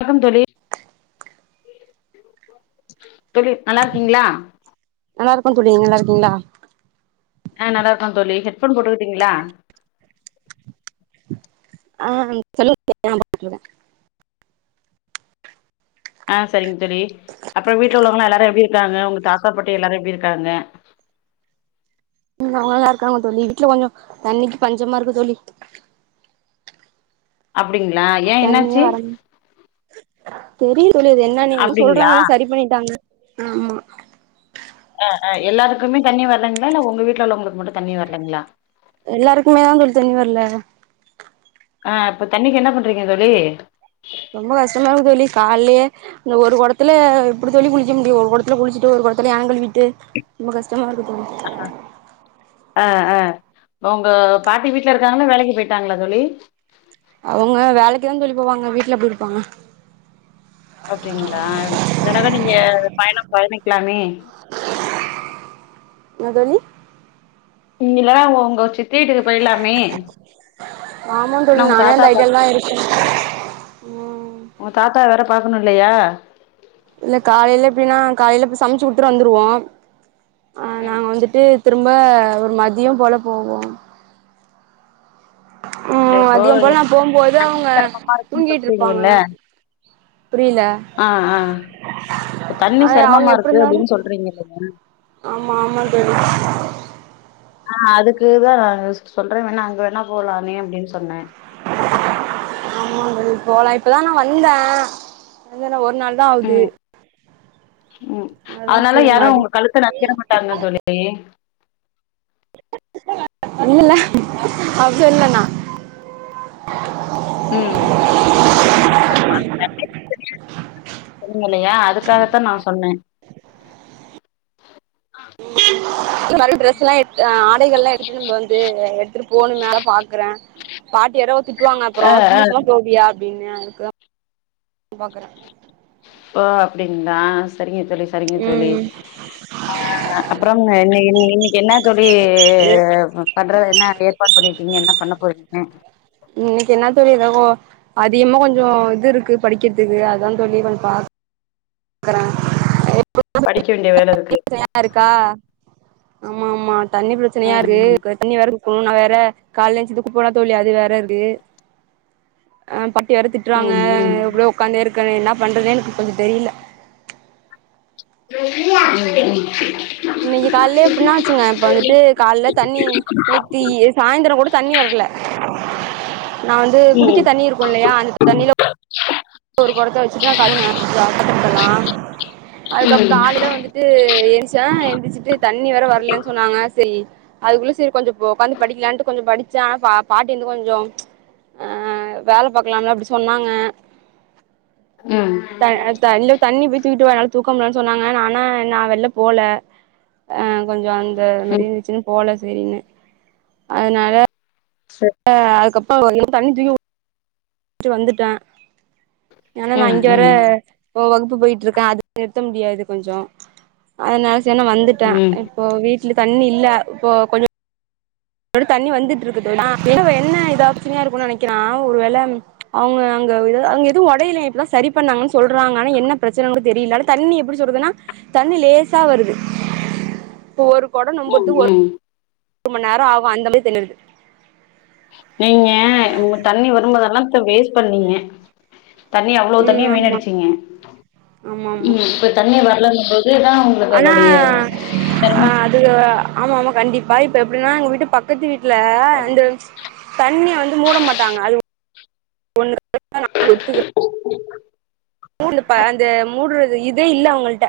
வணக்கம் தோழி தோழி நல்லா இருக்கீங்ளா நல்லாருக்கோ தோழி நீங்க நல்லாருக்கீங்களா ஆ நல்லாருக்கோ தோழி ஹெட்ஃபோன் போட்டுக்கிட்டீங்ளா ஆ சொல்லுங் [unintelligible] ஆ செரிங் தோழி அப்றோ வீட்ல உள்ளோங்ளா எல்லாரு எப்டி இருக்காங்க உங்க தாத்தா பாட்டி எல்லாரு எப்டி இருக்காங்க ம் நல்லாதா இருக்காங்க தோழி வீட்ல கொஞ்சோ தண்ணிக்கு பஞ்சமா இருக்கு தோழி அப்டிங்ளா தண்ணியே வரல தெரில தோழி அது என்னனு எதோ அப்டிங்களா சொல்றாங்க ஆனா சரி பண்ணிட்டாங்க ஆமா அ அ எல்லாருக்குமே தண்ணி வரலீங்களா இல்ல உங்க வீட்ல உள்ள வங்களுக்கு மட்டு தண்ணி வரலைங்களா எல்லாருக்குமே தா தோழி தண்ணி வர்ல ஆ இப்ப தண்ணிக்கி என்ன பண்றீங்க தோழி ரொம்ப கஷ்டம இருக்கு தோழி கால்லைலே இந்த ஒரு கொடத்துல எப்டி தோழி குளிக்க முடியு ஒரு கொடத்துல குளிச்சிட்டு ஒரு கொடத்துல ஆங்கில்விட்டு ரொம்ப கஷ்டமாருக்கு தோழி ஆ ஆ உங்க பாட்டி வீட்ல இருக்காங்ளா வேலைக்கு போய்டிட்டாங்களா தோழி அவுங்க வேலைக்குதா தோழி போவாங்க வீட்ல எப்டி இருப்பாங்க அப்டிங்களா இந்தடவ நீங்க பயணம் பயணிக்கலாமே என்ன தோழி இங்க இல்லைனா உங்க சித்தி வீட்டுக்கு போய்லாமே ஆமா தோழி உங்க நானே தாத்தா அந்த பாத்து [inaudible] உன் தாத்தா வேற பாக்கணும் இல்லையா இல்ல காலையில எப்டின்னா காலையில போய் சமைச்சு குடுத்துட்டு வந்துருவோ ம் விட்டு திரும்ப ஒரு மதியம் போல போவோம் இல்ல ம் இப்போ மதியம் போல நான் போகும்போது அவங்க சிரமமா இருக்குன்னு தூங்கிட்டு இருப்பாங்க சொல்றீங்கல்ல புரில ஆ ஆ இப்ப அ தண்ணி அவங்க செரமமா எப்டி இருக்கு இருந்தாலு அப்டின்னு சொல்றீங்கல்ல ஆமா ஆமா தோழி ஆ அதுக்குதா நா யோசிச்சிட்டு சொல்ற வேணா அங்க வேணா போலாண்ண அப்டின்னு சொன்ன ஆமாங்க போலா இப்பதா நா வந்தேன் வந்தன்னா ஒரு நாள் தா ஆவுது ம் ம் அதா அதனால சரி யாரும் மறு உங்க கழுத்த ந க்கீறமாட்டாங்க தோழி இல்லல்ல அப்டி இல்லண்ணா ம் தெரியலையா அதுக்காகத்தா நா சொன்ன இல்லல அது ட்ரெஸ்ல்லா எடுத் ஆடைகள்ல்லா எடுத்துட்டு வந்து அங்குட்டு போணுமே அத பாக்றே பாட்டி வேற திட்டுவாங்க ஆ அப்றோ ஆ சும்மா சும்மா போவியா அப்டின்னு அதுக்குதா பாக்கற ப்போ அப்டின்ங்களா சரிங்க தோழி ம் அ அப்றம் இன்ன இன்னைக்கு என்ன தோழி அ பண்றதுகென்ன என்ன ஏற்பாட் பண்ணிர்க்கீங்க என்ன பண்ண போறீங்க ம் இன்னைக்கு என்ன தோழி ரகோ அதிகமா கொஞ்ச இது இருக்கு படிக்கறதுக்கு அதா தோழி பா க்கற ஏப்பு படிக்க வேண்டிய வேல இருக்கு ருக்கா ஆமா ஆமா தண்ணி பிரச்சனயா ம் இருக்கு தண்ணி வேற தூக்குனு நா வேற கால்ல எஞ்சுட்டு தூக்க போற தோழி அது வேற இருக்கு அ பட்டி வேற திட்றாங்க ம் ம் ம் இப்டியே உக்காந்தே இருக்க என்ன பண்றதேனு எனக்கு கொஞ்சோ தெரில [inaudible] இன்னைக்கு கால்லே எப்புனா வெச்சுங்க இப்ப வந்துட்டு கால்ல தண்ணி நேத்தி சாயந்தரம் கூட தண்ணி வரல நா வந்து குடிக்க ம் தண்ணி இருக்கும் இல்லையா அந்த தண்ணில ஒரு கொடத்த வெச்சுட்டு கலுவுன [unintelligible] அதுக்கப் காலைல வந்து இது எந்சா எந்துச்சிட்டு தண்ணி வேற வரலன்னு சொன்னாங்க சேரி அதுக்குள்ள சேரி கொஞ்ச‌ ப்போ ஓக்காந்து படிக்கலான்ட்டு கொஞ்ச படிச்சா பா பாட்டி வந்து கொஞ்சோ அ வேல பாக்கலாம்ல அப்டி சொன்னாங்க ம் தா தல்லு தண்ணி போய் தூக்கிட்டு வானா தூக்க முடியலனு சொன்னாங்க ஆனா நா வெள்ல போல ஆ கொஞ்ச அந்த ம் மாரிருந்துச்சுன்னு போல சேரின்னு அதுனால சோ ஆ அதுக்கப்றோ வந்து தண்ணி தூ [inaudible] வந்துட்டன் ஏனா நா ம் இங்க வேற ம் ஓ வகுப்பு போயிட்டு இருக்க அது நிறுத்த முடியாது கொஞ்சோ அதுனால செர்னு வந்துட்டே ம் இப்போ வீட்ல தண்ணி இல்ல இப்போ கொஞ்சு கொடொ தண்ணி வந்துட்டு இருக்குதுனா வேற என்ன இதாச்சினு நெனைக்கிறான் ஒரு வேள அவுங்க அங்க அங்கே எதுவு ஒடையலே இப்பதா சரி பண்ணாங்கன்னு சொல்றாங்க ஆனா என்ன பிரச்சனன் தெரில தண்ணி எப்டி சொல்றதுன்னா தண்ணி லேசா வருது இப்ப ஒரு கொடோ ம் நெம்பறது ஒரு ம் ஒரு மண்நேரோ ஆகு அந்த மாரி தெர்து நீங்க இங்க தண்ணி வரும்போதெல்லா போ வேஸ்ட் பண்ணீங்க தண்ணிய அவ்ளோ ம் தண்ணிய ஆமா வீண்ணடிச்சீங்க ஆமா ஆமா ம் இப்ப தண்ணி வரலன்னு போது தா உங்களுக்கு ஆனா அதோடைய ஆ செரமம் அது ஆமா ஆமா கண்டிப்பா இப்ப எப்டினா எங்க வீட்டு பக்க பக்கத்து வீட்ல அந் தண்ணி வந்து மூட மாட்டாங்க அது ங்க [inaudible] நானு ஒத்துக்கற மூட்தப்ப அந்த மூட்றது இதே இல்ல அவங்கள்ட்ட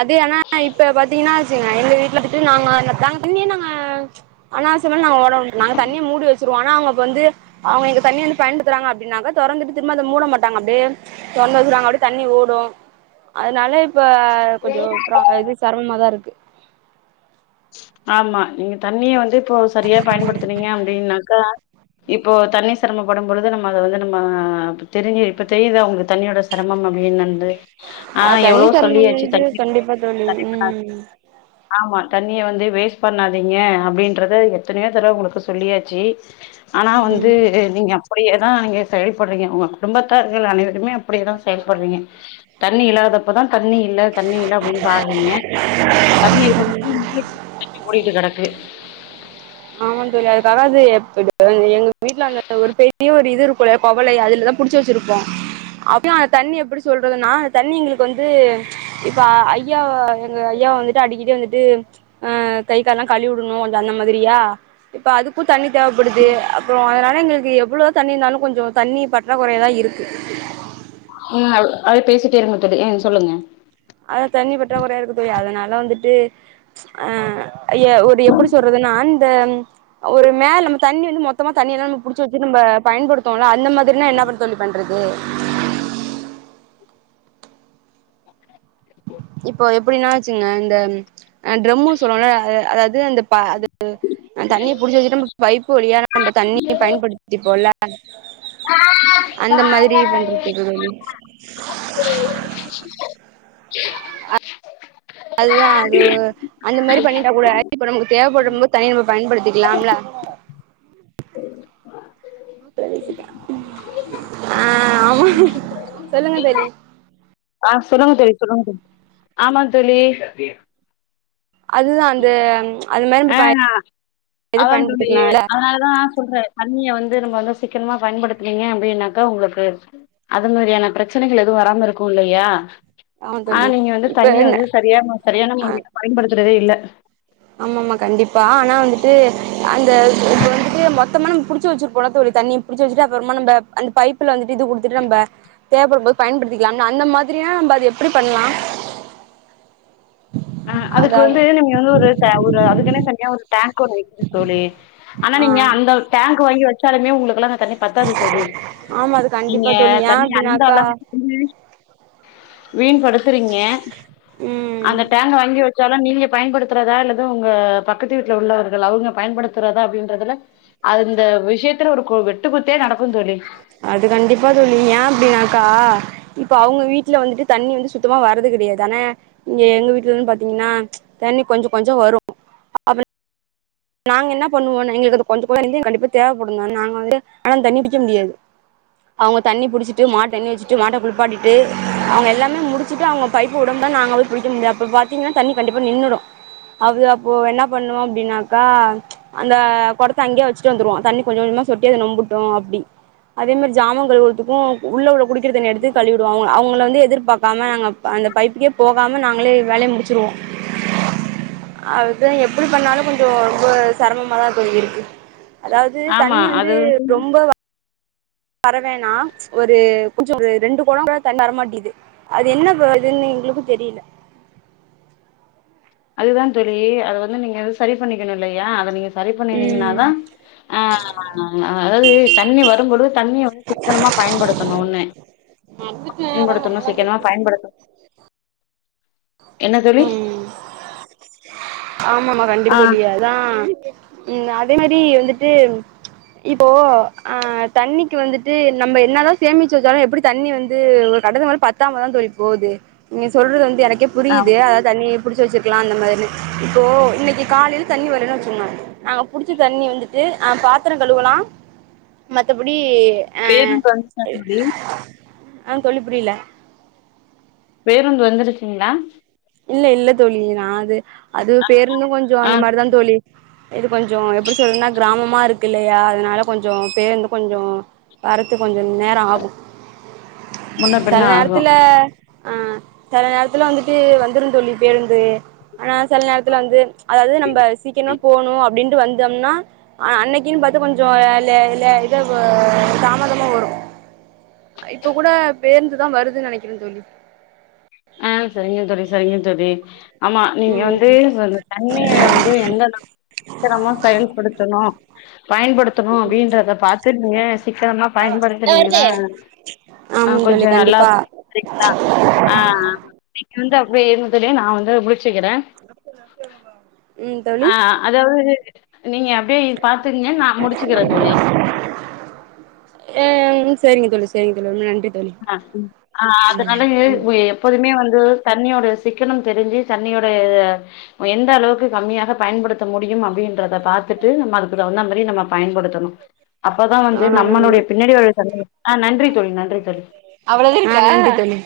அது ஆனா இப்ப பாத்தீங்குன்னா வச்சுங்க எங்க வீட்ல விட்டு நாங்க அந்த தாங்க தண்ணியேனங்க அனாவஸியமா நாங்க வந்து நாங்க தண்ணிய மூடி வச்சுருவோம் அவங்கப்ப வந்து அவுங்க இங்க தண்ணி வந்து பயன்படுத்துறாங்க அப்டின்னாக்கா தொறந்துட்டு திரும்ப அத மூட மாட்டாங்க அப்டே தொன்பது அப்டி தண்ணி ஓடும் அதனால இப்ப கொஞ்ச இது சிரமமாதா தா இருக்கு ஆமா நீங்க தண்ணிய வந்து இப்போ சரியா பயன்படுத்தனீங்க அப்டின்னாக்கா இப்போ தண்ணி சிரமப்படும் பொழுது நம்ம அத வந்து நம்ம தெரிஞ்சி இப்ப தெரியுத உங்க தண்ணியோட சிரமம் அப்டின் வந்து ஆ தண்ணி எவ்ளோ செரமம் சொல்லியாச்சு வந்து தண்ணி கண்டிப்பா தோழி ம் ஆமா தண்ணியை வந்து வேஸ்ட் பண்ணாதீங்க அப்படின்றத எத்தனயோ தடவ உங்களுக்கு சொல்லியாச்சு ஆனா ம் வந்து நீங்க அப்டியே தான் நீங்க செயல்படுறீங்க உங்க குடும்பத்தார்கள் அனைவருமே அப்டியே தா செயல்பட்றீங்க தண்ணி இல்லாதப்பதா தண்ணி இல்ல தண்ணி இல்ல அப்டின் பாட்றீங்க தண்ணி இருக்கும்போது தண்ணி ஓடிட்டு கடக்கு ஆமா தோழி அதுக்காக அது எப்டி எங்க வீட்டுல அந்த ஒரு பெரிய ஒரு இது இருக்குள்ள குவளை அதுலதா புடிச்சு வச்சிருப்போ அப்யு அந்த தண்ணி எப்டி சொல்றதுன்னா அந்த தண்ணி எங்களுக்கு வந்து இப்ப ஐயா எங்க ஐயா வந்துட்டு அடிக்கடி வந்துட்டு ஆ கைக் கால்லா கழுவி உடனு கொஞ்ச அந்த மாதிரியா இப்ப அதுக்கு தண்ணி தேவப்படுது அப்றம் அதனால எங்களுக்கு எவ்வளவோ தண்ணி இந்தாலும் கொஞ்சம் தண்ணி பற்றாக்குறையதா இருக்கு ம் அது அப்டே பேசிட்டே இருங்க தோழி ம் சொல்லுங்க அதா தண்ணி பற்றாக்குறையா இருக்கு தோழி அதனால வந்துட்டு அ ஐய ஒரு எப்டி சொல்றதுன்னா இந்த ஒரு மேல நம்ம தண்ணி வந்து மொத் மொத்தமா தண்ணிய எல்லா நம்ம புடிச்சு வச்சு பயன்படுத்துவோம்ல அந்த மாதிரினா என்ன தோழி பண்றது செரி போ இப்போ எப்டின்னா வச்சுங்க இந்த ட்ரம்மு சொல்லுவோல அதாவது அந்த ப அது தண்ணிய புடிச்சு வச்சுட்டு நம்ம பைப்பு வழியா நம்ம தண்ணிய பயன்படுத்திப் போல அந்த மாரி பண்றது தோழி [inaudible] அதுதான் அது அந்த மாரி பண்ணிட்டா கூடா இப்ப நமக்கு தேவப்படும் போது தண்ணி நம்ம பயன்படுத்திக்கலாம்லா [inaudible] அ சொல்லுங்க தோழி ஆ சொல்லுங்க தோழி சொல்லுங்க தோழி ஆமா தோழி அதுதா அந்த அது மாரி ஆ நம்ம இது அதா தோழி பயன்படுத்திக்கலாம்ல அதனாலதா நா சொல்ற தண்ணியை வந்து நம்ம வந்து சிக்கன்மா பயன்படுத்துவீங்க அப்டின்னாக்கா உங்ளுக்கு அது மாரியான பிரச்சனைகள் எதுவும் வராம இருக்கும் இல்லையா ஆமா ஆ தோழி நீங்க வந்து இப்ப தண்ணிய வந்து சரியான சரியான முறையில பயன்படுத்துறதே இல்ல ஆமா ஆமா கண்டிப்பா ஆனா வந்துட்டு அந்த இங்க வந்துட்டு மொத்தமா நம் புடிச்ச வச்சிருப்போல தோழி தண்ணி புடிச்சு வச்சுட்டு அப்புறமா நம்ம அந்த பைப்புல வந்துட்டு இது குடுத்துட்டு நம்ப தேப்படும்போது பயன்படுத்திக்கலாம்னா அந்த மாதிரியானா நம்ம அது எப்டி பண்லா அ அதுக்கு வந்து நீங்க ஒரு டேங்க் அதுக்குன தனியா ஒரு டேங்க் தோழி சொல்லி ஆனா ஆ நீங்க அந்த டேங்க் வாங்கி வச்சாலுமே உங்களுக்கு உலக தண்ணி பத்தாதது தோழி ஆமா அது நீங்க கண்டிப்பா தோழி ஏ தண்ணி அந்த அப்டின்னாக்கா அளவுக்கு வீண் படுத்துறீங்க ம் அந்த டேங்க் வாங்கி வச்சாலும் நீங்க பயன்படுத்துறதா இல்லது உங்க பக்கத்து வீட்டுல உள்ளவர்கள் அவங்க பயன்படுத்துறதா அப்டின்றதுல அது இந்த விஷயத்துல ஒரு வெட்டு குத்தே நடக்கு தோழி அது கண்டிப்பா தோழி ஏன் அப்டின்னாக்கா இப்ப அவங்க வீட்டுல வந்துட்டு தண்ணி வந்து சுத்தமா வரது கெடையா தான இங்க எங்க வீட்டுல இருந்து பாத்தீங்கன்னா தண்ணி கொஞ்ச கொஞ்ச வரு நாங்க என்ன பண்ணுவோன்ன எங்களுக்கு அது கொஞ்ச [unintelligible] கண்டிப்பா தேவைப்படு தா நாங்க வந்து ஆனா அந்த தண்ணிய குடிக்க முடியாது அவுங்க தண்ணி புடுச்சுட்டு மாட்டு தண்ணி வச்சுட்டு மாட்ட குளிப்பாட்டிட்டு அவுங்க எல்லாமே முடுச்சுட்டு அவுங்க பைப்பு உடம் தான் நாங்க போய் புடிக்க முடியு அப்ப பாத்தீங்கனா தண்ணி கண்டிப்பா நின்னுடு அவ்ள அப்போ என்ன பண்ணுவோ அப்டின்னாக் அ அந்த கொடத்த அங்கயே வச்சுட்டு வந்துருவோ தண்ணி கொஞ்ச கொஞ்சமா சொட்டி அது நொம்பட்டு அப்டி அதே மாரி ஜாமங்கழுவுறதுக்கு உள்ள உள்ள குடிக்கிற தண்ணி எடுத்து கழுவுடுவோங்க அவங்கள வந்து எதிர்பார்க்காம நாங்க அந்த பைப்புக்கே போ போகாம நாங்களே வேலைய முடிச்சுருவோ [inaudible] அதுதா எப்டி பண்ணாலு கொஞ்சோ ரொம்ப சிரமமாத தோழி இருக்கு அதாவது ஆமா தண்ணி வந்து அது ரொம்ப வ வரவேன்னா ஒரு கொஞ்ச ஒரு ரெண்டு கொடங் கூட தண்ணி வரமாட்டீது அது என்ன ப்ரோ இதுன்னு எங்களுக்கு தெரியல அதுதா தோழி அத வந்து நீங்க சரி பண்ணிக்கணு இல்லையா அத நீங்க சரி ம் பண்ணினீங்கனாதா பண்ணினீங்கன்னாதான் ஆ ஆ அ அதாவது தண்ணி வரும் பொழுது தண்ணிய வந்து சிக்கனமா பயன்படுத்தணுனு [inaudible] நடந்துட்டு அதா நனஞ்சிருக்கு பயன்படுத்து என்ன தோழி ம் ஆமாமா கண்டிப்பா ஆ தோழி அதா ம் அதே மாரி வந்துட்டு இப்போ ஆ தண்ணிக்கு வந்துட்டு நம்ம என்னதா சேமிச்சு வச்சாலு எப்பிடி தண்ணி வந்து ஒரு கட்டதுக்கு மேல பத்தாம தா தோழி போது நீங்க சொல்றது வந்து எனக்கே ஆ புரியிது அதா தண்ணி புடுச்சு வச்சுருக்கலா அந்த மாதிரின்னு இப்போ இன்னக்கி காலேல தண்ணி வரலேன் வச்சுகோங்க நாங்க புடுச்ச தண்ணி வந்துட்டு ஆ பாத்தரோ கழுவலா மத்தபடி ஆ பேருந்து வந்துருச்சா தோழி ஆ தோழி புரியல பேருந்து வந்துருச்சுங்களா இல்ல இல்ல தோழி நா அது அது பேருந்து கொஞ்சோ ஆ அந்த மாரிதா தோழி இது கொஞ்சோ எப்டி சொல்றதுனா கிராமமா இருக்கு இல்லையா அதுனால கொஞ்சோ பேருந்து கொஞ்சோ வரத்து கொஞ்ச நேரோ ஆகு முன்ன பின்ன சில ஆகு நேரத்துல ஆ சில நேரத்துல வந்துட்டு வந்துரு தோழி பேருந்து ஆனா சில நேரத்துல வந்து அதாவது நம்ம சீக்கிரமா போகணு அப்டின்ட்டு வந்தம்னா அ அன்னக்கின் பாத்து கொஞ்சோ லே லே இல்ல இத பு தாமதமா வரு இப்ப கூட பேருந்து தா வருதுன் நெனைக்கிறே தோழி ஆ சேரிங்க தோழி சேரிங்க தோழி ஆமா நீங்க வந்து ம் அந்த தண்ணிய வந்து எந்த சிக்கனமா செயல்படுத்தணு பயன்படுத்தணு அப்டின்றத பாத்து நீங்க சிக்கனமா பயன்படுத்துனீங்கன்னா ஆமாங் தோழி கண்டிப்பா ரிக்தா ஆ நீங்க வந்து அப்டியே இருங்க நா வந்து முடுச்சுக்கிறே நத்த நத்தப்பா [unintelligible] ஆ அதாவது நீங்க அப்டியே பாத்துக்கங்க நா முடுச்சுக்கிறே தோழி ஆ ம் சேரிங்க தோழி சேரிங்க தோழி ரொம்ப நன்றி தோழி ஆ ம் ஆ அதனாலே எப்போதுமே வந்து தண்ணியோட சிக்கனம் தெரிஞ்சு தண்ணியோட ஆ நம்ம எந்த அளவுக்கு கம்மியாக பயன்படுத்த முடியு அப்டின்றத பாத்துட்டு நம்ம அதுக்கு தகுந்த மாரி நம்ம பயன்படுத்தணு அப்பதா ஆ வந்து நம்மளுடைய பின்னாடி வர சந்ததி ஆ நன்றி தோழி நன்றி தோழி அவளது இருக்கா ஆ இருக்கு தோழி